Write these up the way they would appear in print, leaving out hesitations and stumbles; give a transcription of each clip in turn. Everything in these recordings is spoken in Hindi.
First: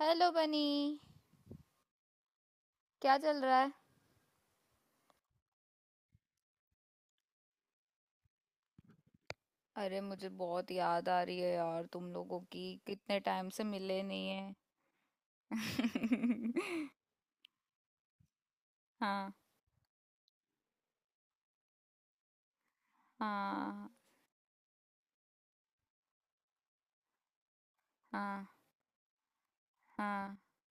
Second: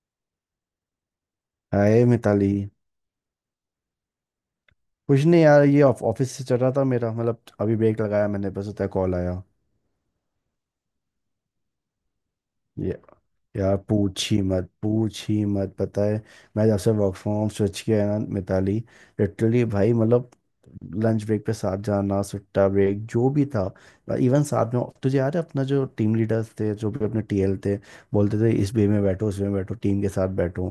हेलो बनी। हाय मिताली। क्या चल रहा है? कुछ नहीं यार, ये ऑफिस से चल रहा था, मेरा मतलब अभी ब्रेक लगाया मैंने, बस उतना कॉल आया। अरे मुझे बहुत याद आ रही है यार तुम लोगों की, ये। कितने टाइम से यार मिले नहीं पूछ ही है। मत, पूछ ही मत, पता है। मैं जब से वर्क फ्रॉम होम स्विच किया है ना मिताली, हाँ। लिटरली भाई, मतलब लंच ब्रेक पे साथ जाना, सुट्टा ब्रेक, जो भी था। हाँ। इवन साथ में तुझे याद है, अपना जो टीम लीडर्स थे, जो भी अपने टीएल थे, बोलते हाँ। थे इस बे में बैठो, उस बे में बैठो, टीम के साथ हाँ। बैठो।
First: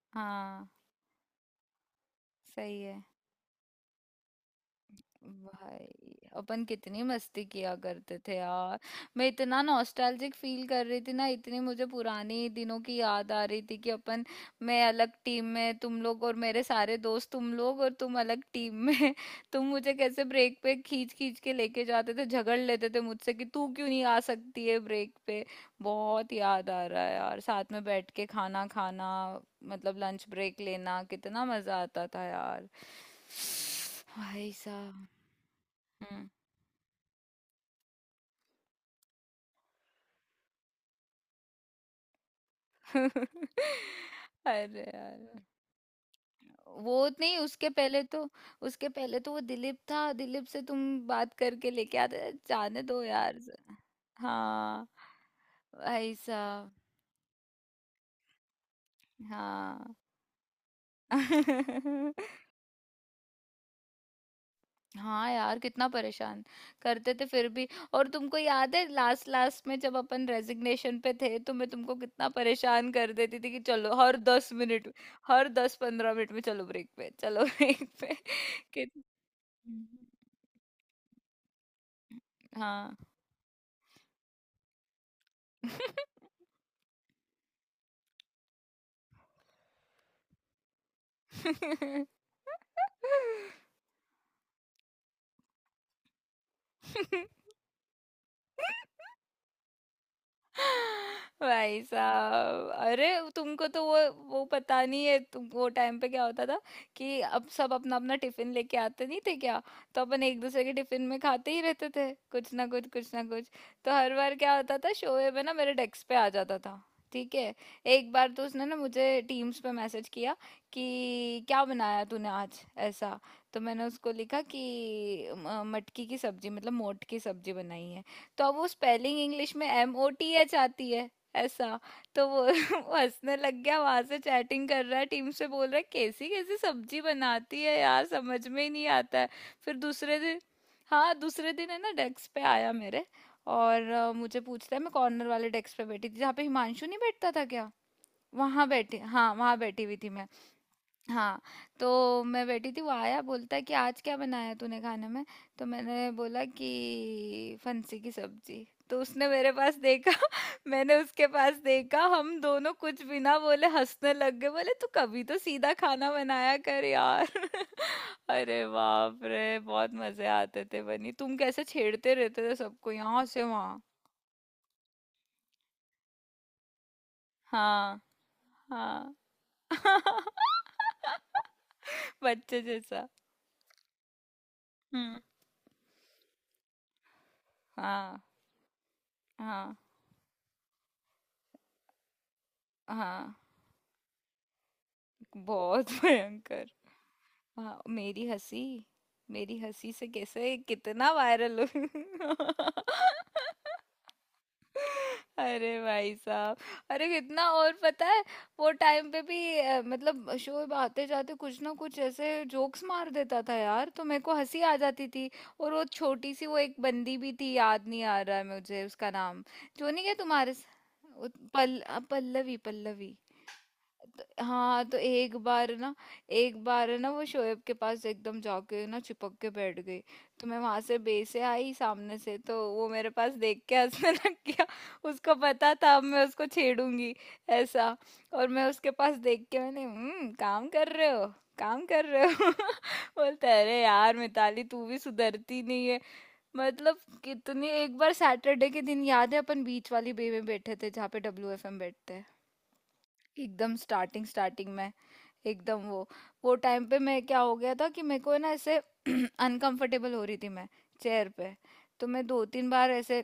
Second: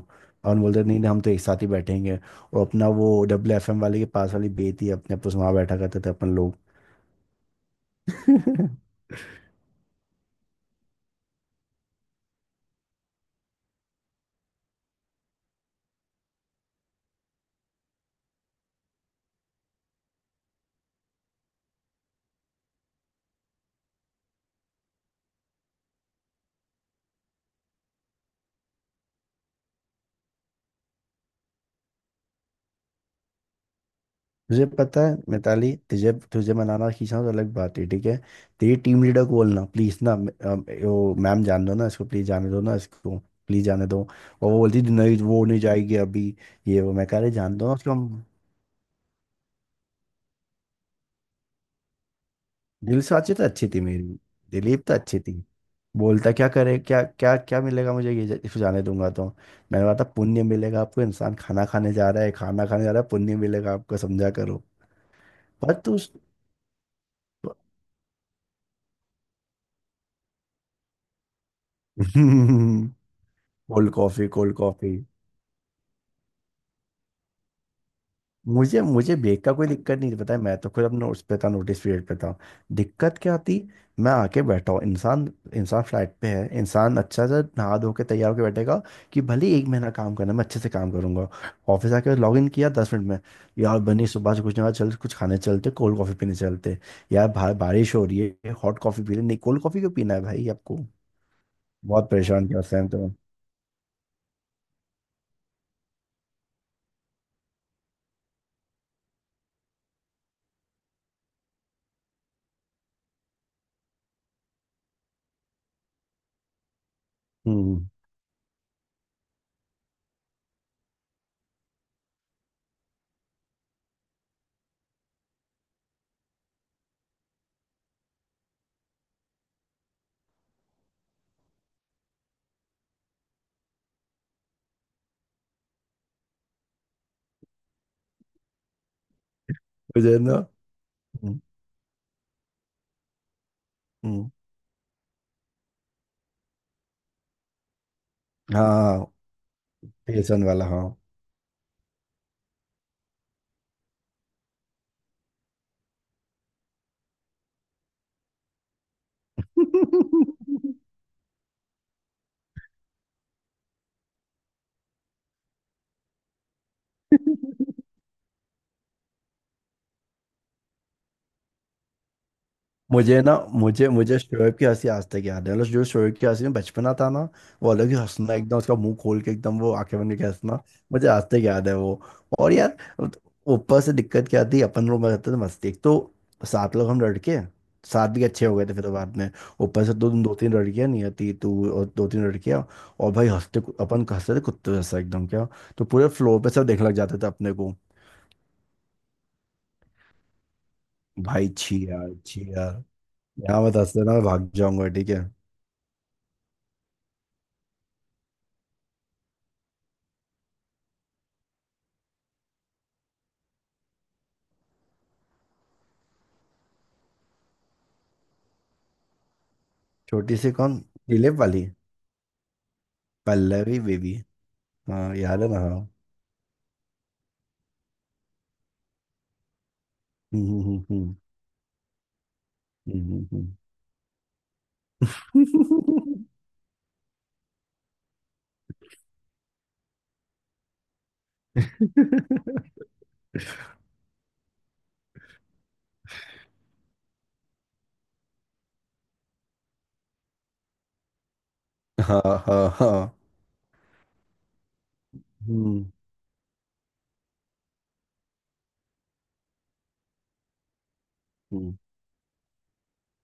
और हम हाँ। बोलते थे, नहीं नहीं हम तो एक साथ ही बैठेंगे। और सही अपना है वो डब्ल्यू एफ एम वाले के पास वाली बे थी अपने, आप तो वहाँ बैठा भाई, करते थे अपन अपन कितनी मस्ती किया करते थे लोग। यार। मैं इतना नॉस्टैल्जिक फील कर रही थी ना, इतनी मुझे पुरानी दिनों की याद आ रही थी कि अपन। मैं अलग टीम में, तुम लोग और मेरे सारे दोस्त, तुम लोग और तुम अलग टीम में। तुम मुझे कैसे ब्रेक पे खींच खींच के लेके जाते थे, झगड़ लेते थे मुझसे कि तू क्यों नहीं आ सकती है ब्रेक पे। बहुत याद आ रहा है यार साथ में बैठ के खाना खाना। मतलब लंच ब्रेक लेना कितना मजा आता था यार। भाई तुझे पता साहब। है मिताली, तुझे हुँ। तुझे मनाना खींचना तो अलग बात है, ठीक है। तेरी टीम लीडर को बोलना प्लीज ना, वो मैम जान दो ना इसको, प्लीज जाने दो ना इसको, प्लीज जाने दो। और वो बोलती अरे थी, नहीं यार! वो नहीं जाएगी अभी। ये वो वो मैं कह रहे नहीं जान दो उसके ना उसको, पहले हम तो उसके पहले तो वो दिलीप था, दिलीप से तुम बात करके लेके आते, जाने दो दिल से अच्छी, यार। तो अच्छी थी मेरी दिलीप, हाँ। तो अच्छी थी। भाई बोलता क्या साहब। करे, क्या क्या क्या मिलेगा मुझे ये इसको जाने दूंगा तो। मैंने हाँ। कहा था पुण्य मिलेगा आपको, इंसान खाना खाने जा रहा है, खाना खाने जा रहा है, पुण्य मिलेगा आपको, समझा करो। हाँ यार, पर कितना तू। परेशान करते थे फिर भी। और तुमको याद है लास्ट लास्ट में जब अपन रेज़िग्नेशन पे थे, तो मैं तुमको कितना परेशान कर देती थी कि कोल्ड चलो हर कॉफी, 10 कोल्ड मिनट, कॉफी। हर 10-15 मिनट में चलो ब्रेक पे, चलो ब्रेक पे। मुझे कित मुझे ब्रेक का कोई हुँ। दिक्कत नहीं, पता है मैं तो खुद अपने उस पे था, नोटिस पीरियड पे था। हाँ। दिक्कत क्या आती, मैं आके बैठा हूँ इंसान, इंसान फ्लैट पे है, इंसान अच्छा सा नहा धो के तैयार होकर बैठेगा कि भले ही एक महीना काम करना, मैं अच्छे से काम करूंगा। ऑफिस आके लॉग इन किया 10 मिनट में, यार बनी सुबह से कुछ ना चल, कुछ खाने चलते, कोल्ड कॉफ़ी पीने चलते। यार बाहर बारिश हो रही है, हॉट कॉफ़ी पी ले, नहीं कोल्ड कॉफ़ी क्यों पीना है भाई आपको। भाई बहुत परेशान किया साहब। उस टाइम अरे तो। तुमको तो वो पता नहीं है तुम, वो टाइम पे क्या होता था कि अब सब अपना अपना टिफिन लेके आते नहीं थे क्या। तो अपन एक दूसरे के टिफिन में खाते ही रहते थे, कुछ ना कुछ, कुछ ना कुछ। तो हर बार क्या होता था, शोएब है ना, मेरे डेस्क पे आ जाता था। ठीक है। हम्म। एक बार तो उसने ना मुझे टीम्स पे मैसेज किया कि क्या बनाया तूने आज। ऐसा। तो मैंने उसको लिखा कि मटकी की सब्जी, मतलब मोट की सब्जी बनाई है। तो अब वो स्पेलिंग इंग्लिश में एम ओ टी एच आती है। ऐसा। तो वो वो हंसने लग गया, वहां से चैटिंग कर रहा है टीम से, बोल रहा है कैसी कैसी सब्जी बनाती है यार, समझ में ही नहीं आता है। फिर मुझे दूसरे ना। दिन, हाँ हम्म। दूसरे दिन है ना, डेस्क पे आया मेरे। और हम्म। मुझे पूछता है। मैं कॉर्नर वाले डेस्क पे बैठी थी जहाँ पे हिमांशु नहीं बैठता था क्या, वहां बैठी, हाँ हाँ वहां बैठी हुई थी मैं। बेसन वाला, हाँ। हाँ। तो मैं बैठी थी, वो आया, बोलता है कि आज क्या बनाया तूने खाने में। तो मैंने बोला कि फंसी की सब्जी। तो उसने मेरे पास देखा, मैंने उसके पास देखा, हम दोनों कुछ भी ना बोले, हंसने लग गए, बोले तू कभी तो सीधा खाना बनाया कर यार। अरे बाप रे, बहुत मजे आते थे। बनी, तुम कैसे छेड़ते रहते थे सबको मुझे यहाँ ना से वहाँ। मुझे मुझे शोएब की हंसी आज तक याद है, मतलब जो शोएब की हंसी में बचपना था ना, वो अलग ही हाँ। हंसना, एकदम उसका मुंह हाँ। खोल के, एकदम वो आंखें बंद करके हंसना। मुझे आज तक याद है वो। और बच्चे यार, जैसा। ऊपर से दिक्कत क्या थी, अपन लोग हम्म। रहते थे मस्ती, एक तो 7 लोग हम लड़के, सात हाँ। भी अच्छे हो गए थे फिर तो बाद में। हाँ। ऊपर से दो दो तीन लड़कियां, नहीं आती तू और दो तीन लड़कियां। और भाई हाँ। हंसते, अपन हंसते थे कुत्ते जैसा एकदम, क्या तो बहुत पूरे फ्लोर पे भयंकर। सब देखने लग जाते थे अपने को। हाँ मेरी हंसी, मेरी हंसी से कैसे कितना भाई वायरल छी यार, हो। छी यार, यहाँ मत हंसते ना, मैं भाग जाऊंगा, ठीक है। अरे भाई साहब। अरे कितना, और पता है, वो टाइम पे भी मतलब शोएब आते जाते कुछ ना कुछ ऐसे जोक्स मार देता था यार, तो मेरे को हंसी आ जाती थी। और वो छोटी सी, वो एक बंदी भी थी, याद नहीं आ रहा है मुझे उसका नाम। जो नहीं क्या छोटी सी तुम्हारे कौन? वो दिलीप वाली? पल्लवी। पल्लवी पल्लवी बेबी, हाँ। तो हाँ एक याद है ना, बार हाँ। ना, एक बार ना वो शोएब के पास एकदम जाके ना चिपक के बैठ गई। तो मैं वहां से हम्म। बेसे आई सामने से, तो वो मेरे हम्म, पास हम्म, देख के हंसने लग गया। उसको पता था अब मैं उसको छेड़ूंगी। ऐसा। और मैं उसके पास देख के, मैंने हम्म, काम कर रहे हो, काम कर रहे हो। हम्म। बोलता है, अरे यार मिताली तू भी सुधरती नहीं है। मतलब कितनी। एक बार सैटरडे के दिन याद है, अपन बीच वाली बे में बैठे थे जहाँ पे डब्ल्यू एफ एम बैठते हाँ हैं। हाँ। हाँ। एकदम स्टार्टिंग स्टार्टिंग में, एकदम हम्म। वो टाइम पे मैं क्या हो गया था कि मेरे को है ना ऐसे अनकंफर्टेबल हो रही थी मैं चेयर पे। हम्म। तो मैं दो तीन बार ऐसे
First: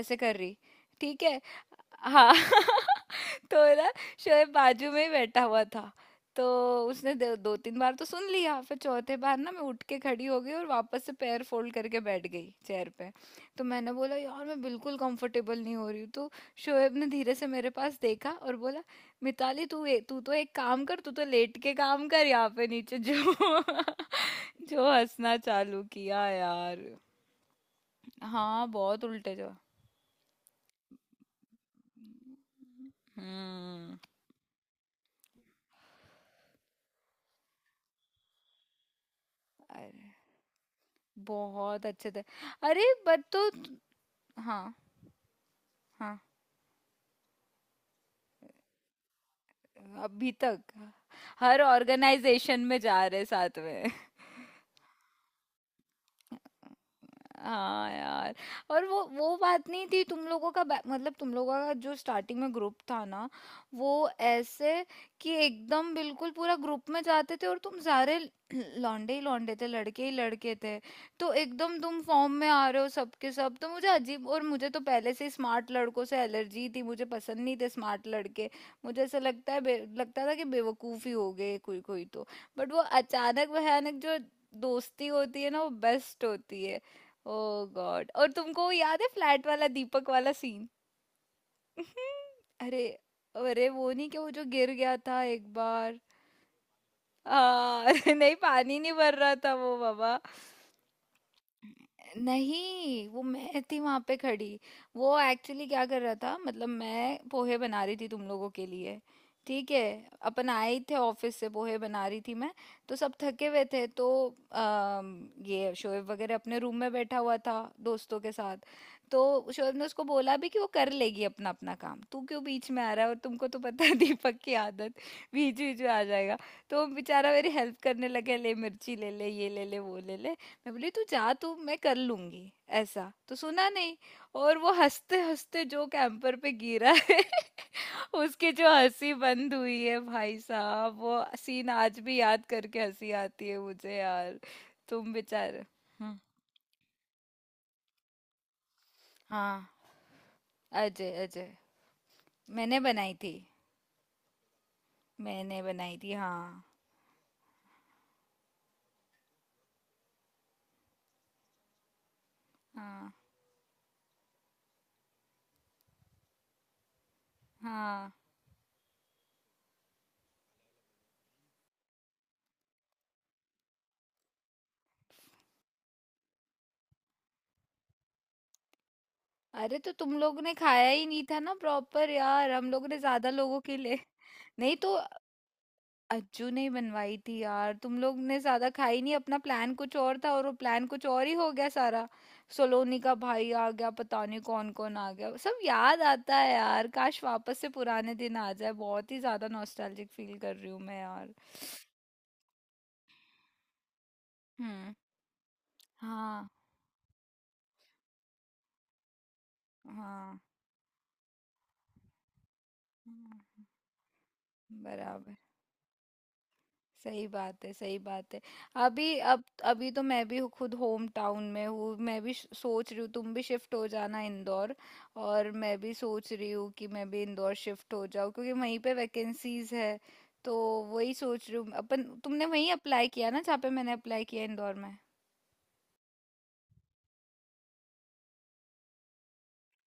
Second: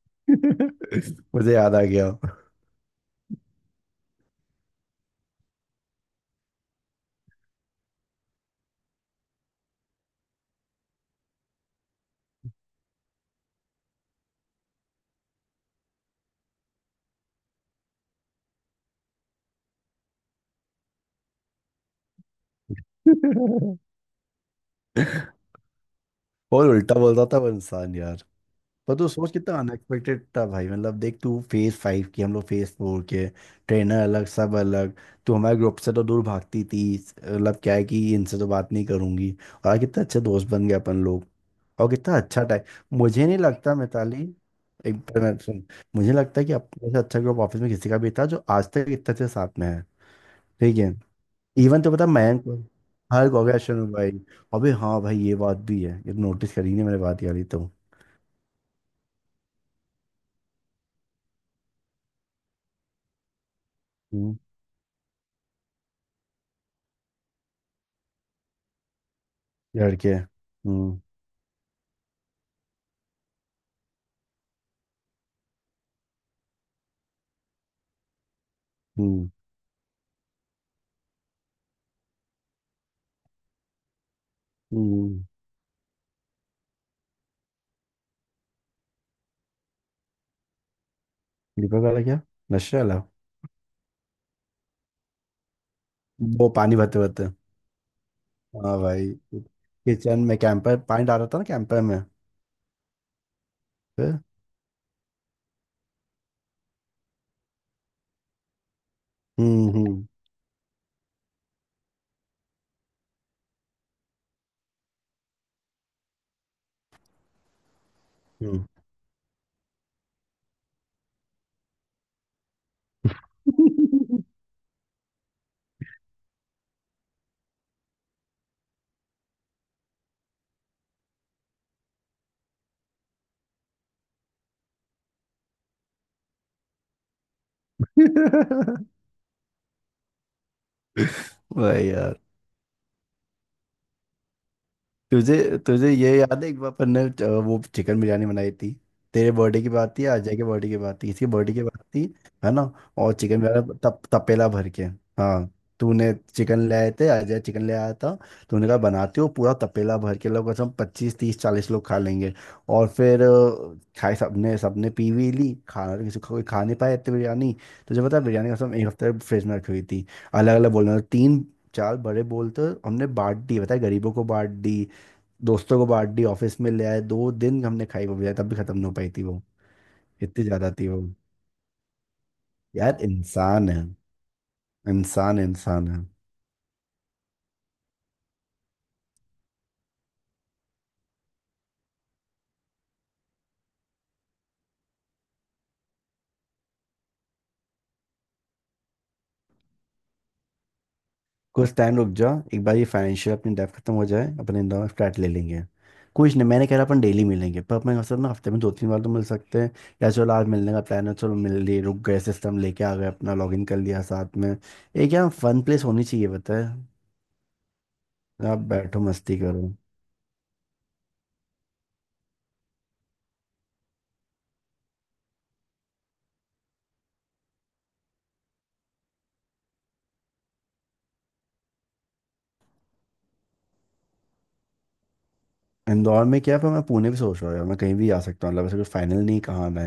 ऐसे कर रही। ठीक है। मुझे याद आ गया। हाँ। तो ना, शोएब बाजू में ही बैठा हुआ था। तो उसने दो तीन बार तो सुन लिया, फिर चौथे बार ना मैं उठ के खड़ी हो गई और वापस से पैर फोल्ड करके बैठ गई चेयर पे। तो मैंने बोला यार मैं बिल्कुल कंफर्टेबल नहीं हो रही हूँ। तो शोएब ने धीरे से मेरे पास देखा और बोला, मिताली तू तू तो एक काम कर, तू तो लेट के काम कर यहाँ पे नीचे जो। जो हंसना चालू किया और यार। उल्टा बोलता था वो इंसान यार। हाँ पर बहुत तू सोच, उल्टे जो। कितना अनएक्सपेक्टेड था भाई, मतलब देख तू फेज फाइव की, हम लोग फेज फोर के, हम्म। ट्रेनर अलग, सब अलग। तू हमारे ग्रुप से तो दूर भागती थी, मतलब क्या है कि इनसे तो बात नहीं करूंगी। और आज कितना अरे अच्छे दोस्त बन गए अपन लोग। बहुत और अच्छे कितना थे। अच्छा अरे टाइम, बट मुझे नहीं तो, लगता मिताली, हाँ। एक मिनट सुन, मुझे हाँ। लगता है कि अपने से अच्छा ग्रुप ऑफिस में किसी का भी था, जो आज तक इतने अच्छे साथ में है, अभी तक ठीक है। हर इवन तो पता मयंक को-, ऑर्गेनाइजेशन में जा रहे हर साथ में। कांग्रेचुलेशन भाई। अबे हाँ भाई, ये बात भी है, ये नोटिस करी नहीं मैंने, बात यारी तो। हाँ यार। और वो बात नहीं थी, तुम लोगों का मतलब तुम लोगों का जो स्टार्टिंग में ग्रुप था ना, वो हम्म। ऐसे, कि एकदम बिल्कुल पूरा ग्रुप में जाते थे और तुम सारे लौंडे ही लौंडे थे, लड़के ही लड़के। लड़के थे। तो एकदम तुम फॉर्म में आ रहे हो सबके सब, तो मुझे अजीब, और मुझे तो पहले से स्मार्ट लड़कों से एलर्जी थी, मुझे पसंद नहीं थे स्मार्ट लड़के। मुझे ऐसा हम्म लगता है लगता था कि बेवकूफ़ ही हो गए कोई कोई तो। बट वो अचानक भयानक जो दोस्ती हम्म। होती है ना, वो बेस्ट होती है। ओ गॉड, और तुमको याद है फ्लैट वाला दीपक वाला सीन? दीपक वाला क्या? नशे अरे, वाला? अरे वो नहीं क्या वो जो गिर गया था एक बार। वो पानी भरते भरते? हाँ। अरे नहीं पानी हाँ नहीं भाई, भर रहा था वो बाबा। किचन में कैंपर पानी डाल रहा था ना, कैंपर में, नहीं वो मैं थी वहां पे फिर। खड़ी। वो एक्चुअली क्या कर रहा था, मतलब मैं पोहे बना रही थी तुम लोगों के लिए। हम्म ठीक है। हम्म अपन आए थे ऑफिस से, पोहे बना रही थी मैं। तो सब थके हुए थे तो ये शोएब वगैरह अपने रूम में बैठा हुआ था दोस्तों के साथ। तो शोएब ने उसको बोला भी कि वो कर लेगी अपना अपना काम, तू क्यों बीच में आ रहा है। और तुमको तो पता है दीपक की आदत, बीच बीच में आ जाएगा। तो वो बेचारा मेरी हेल्प करने लगा, ले मिर्ची ले, ले ये ले, ले वो ले। ले मैं बोली तू जा, तू मैं कर लूंगी। ऐसा तो सुना नहीं। और वो हंसते हंसते जो कैंपर पे गिरा है, उसकी जो हम्म। हंसी बंद हुई है भाई साहब, वो सीन वही आज भी यार। याद करके हंसी आती है मुझे यार। तुम तुझे बेचारे। तुझे ये हम्म। याद है, एक बार अपन ने वो चिकन बिरयानी बनाई थी, तेरे बर्थडे हाँ की बात थी, अजय के बर्थडे की बात थी, अजय, किसी अजय। बर्थडे की बात थी, है ना। मैंने और बनाई थी। चिकन बिरयानी तपेला भर के, हाँ। मैंने बनाई थी तूने चिकन हाँ। ले आए थे, अजय चिकन ले आया था, तूने कहा बनाते हो, पूरा तपेला भर के लोग कसम, 25 30 40 लोग खा लेंगे। और हाँ। फिर खाए सबने, सबने पी भी ली, खाना किसी को कोई खा नहीं पाया, इतनी बिरयानी। तुझे हाँ। पता है, बिरयानी कसम एक हफ्ते फ्रिज में रखी हुई थी। अलग अलग बोलना, तीन चार बड़े बोलते, हमने बांट दी, बताया गरीबों को बांट दी, दोस्तों को बांट दी, ऑफिस में ले आए, 2 दिन हमने खाई वो भी, तब भी खत्म नहीं हो पाई थी वो, अरे तो तुम लोग इतनी ने ज्यादा खाया थी वो। ही नहीं था ना प्रॉपर यार, हम लोग यार ने ज्यादा लोगों इंसान के है, लिए। नहीं तो, इंसान इंसान है। अज्जू ने ही बनवाई थी यार, तुम लोग ने ज्यादा खाई नहीं। अपना प्लान कुछ और था और वो प्लान कुछ और ही हो गया सारा। सोलोनी का भाई आ गया, पता नहीं कौन कौन आ गया, सब याद आता है यार। काश वापस से पुराने दिन आ जाए, बहुत ही ज्यादा नॉस्टैल्जिक फील कर रही हूँ मैं यार। कुछ टाइम रुक जा, एक बार ये फाइनेंशियल अपनी डेब्ट खत्म हो जाए, अपने इंदौर में हम्म। फ्लैट ले लेंगे। कुछ नहीं, हाँ। मैंने कह रहा अपन डेली मिलेंगे पर, अपने असल ना हफ्ते में दो तीन बार तो मिल सकते हैं, या चलो हाँ। आज मिलने का प्लान है चलो मिल लिए, रुक गए सिस्टम लेके आ गए, अपना हाँ, लॉग इन कर लिया साथ में। एक यहाँ बराबर। फन प्लेस होनी चाहिए, पता है, सही बात है, सही बात है। आप बैठो अभी मस्ती अब करो। अभी तो मैं भी खुद होम टाउन में हूँ, मैं भी सोच रही हूँ तुम भी शिफ्ट हो जाना इंदौर। और मैं भी सोच रही हूँ कि मैं भी इंदौर शिफ्ट हो जाऊँ, क्योंकि वहीं पे वैकेंसीज है। तो वही सोच रही हूँ अपन। तुमने वहीं अप्लाई किया ना जहाँ पे मैंने अप्लाई किया इंदौर में, इंदौर में क्या है, पर मैं पुणे भी सोच रहा हूँ यार, मैं कहीं भी आ सकता हूँ, मतलब ऐसा कुछ फाइनल नहीं कहाँ मैं।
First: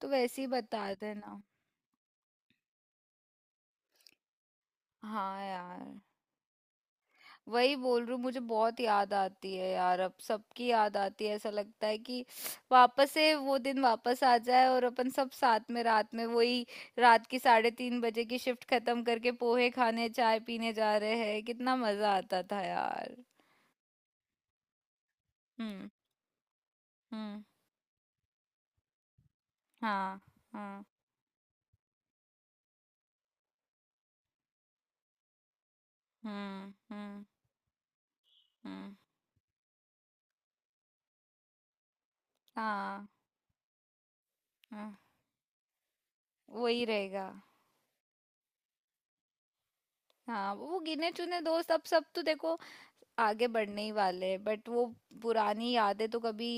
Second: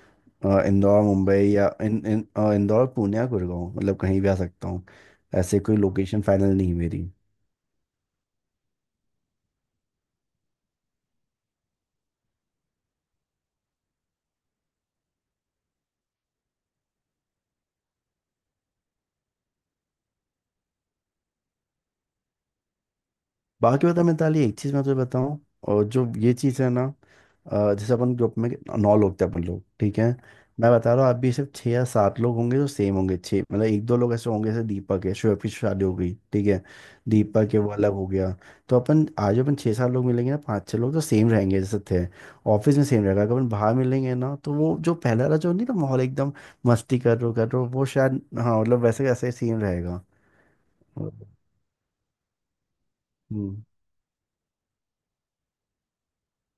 तो वैसे ही बता इंदौर मुंबई देना। या इन, इन, अ, इंदौर पुणे या गुड़गांव, मतलब कहीं भी आ सकता हूँ। हाँ ऐसे कोई यार। लोकेशन फाइनल नहीं है मेरी। वही बोल रही हूँ, मुझे बहुत याद आती है यार, अब सबकी याद आती है, ऐसा लगता है कि वापस से वो दिन वापस आ जाए और अपन सब साथ में रात में वही, रात की 3:30 बजे की शिफ्ट खत्म करके पोहे खाने चाय पीने जा रहे हैं, कितना मजा आता था यार। बाकी बता मिताली, एक चीज मैं तुझे बताऊं, और हम्म। जो ये चीज है ना, हम्म। जैसे अपन ग्रुप में 9 लोग थे अपन लोग, ठीक है। हाँ। मैं हाँ। बता रहा हूँ आप भी सिर्फ 6 या 7 लोग होंगे जो सेम होंगे, छः मतलब एक दो लोग ऐसे होंगे जैसे दीपक है, शोएब की शादी हो गई, ठीक है। हम्म। हम्म। दीपक है वो अलग हो गया। तो हम्म। अपन आज अपन 6-7 लोग मिलेंगे ना, 5-6 लोग तो सेम रहेंगे जैसे थे, ऑफिस में सेम हाँ। रहेगा, अगर अपन बाहर मिलेंगे ना तो वो जो हाँ पहला वाला जो नहीं था माहौल एकदम। वही मस्ती रहेगा। कर रो वो शायद हाँ, मतलब वैसे वैसे सेम रहेगा। हाँ वो गिने चुने दोस्त। अब सब तो देखो आगे हम्म। बढ़ने ही वाले हैं, बट वो पुरानी यादें तो कभी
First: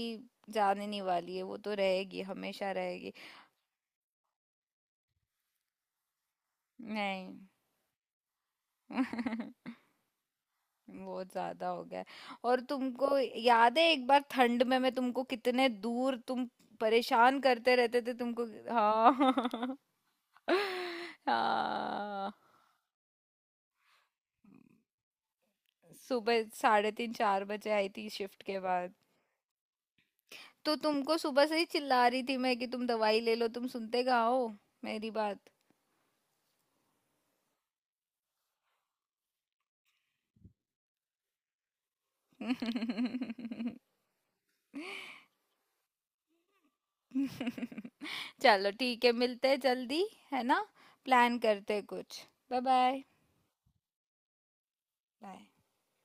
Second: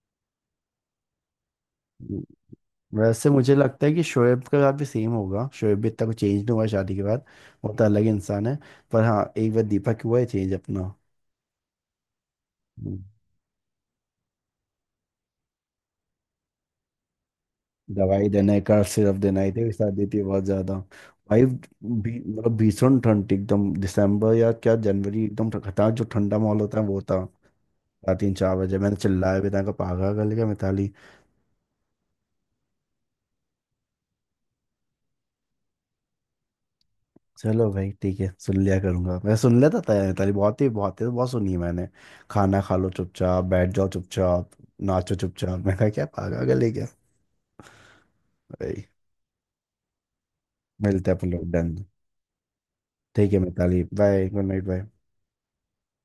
जाने नहीं वाली है, वो तो रहेगी, हम्म। हमेशा रहेगी। वैसे मुझे लगता है कि शोएब के साथ भी सेम होगा, शोएब भी इतना कुछ चेंज नहीं हुआ है शादी के बाद, नहीं। वो तो अलग इंसान है। पर हाँ एक बार दीपक हुआ है चेंज अपना। बहुत ज्यादा हो गया है। और हम्म, तुमको याद है एक बार ठंड में मैं तुमको कितने दूर, तुम परेशान करते रहते थे दवाई तुमको। देना है, कर्व सिरप हाँ। देना है, थे साथ देती है बहुत ज्यादा। भाई भी हाँ। मतलब भीषण ठंड थी एकदम, दिसंबर या क्या जनवरी, एकदम खतरनाक जो ठंडा सुबह माहौल होता है साढ़े वो तीन था। चार बजे आई थी रात तीन शिफ्ट चार के बजे बाद। मैंने चिल्लाया भी था, पागल कर लिया तो मिताली। तुमको सुबह से ही चिल्ला रही थी मैं कि तुम दवाई ले लो, तुम सुनते कहाँ हो मेरी बात? चलो भाई ठीक है सुन लिया करूंगा, मैं सुन लेता था यार, ताली बहुत ही बहुत ही बहुत सुनी है मैंने। खाना खा लो, चुपचाप बैठ जाओ, चुपचाप नाचो, चुपचाप, मैं कहा क्या पागल है क्या। चलो भाई ठीक है, मिलते हैं जल्दी, है ना? मिलते हैं अपन प्लान लोग करते डन। हैं कुछ। बाय। बाय। ठीक है Mitali, bye, good night, bye. Bye.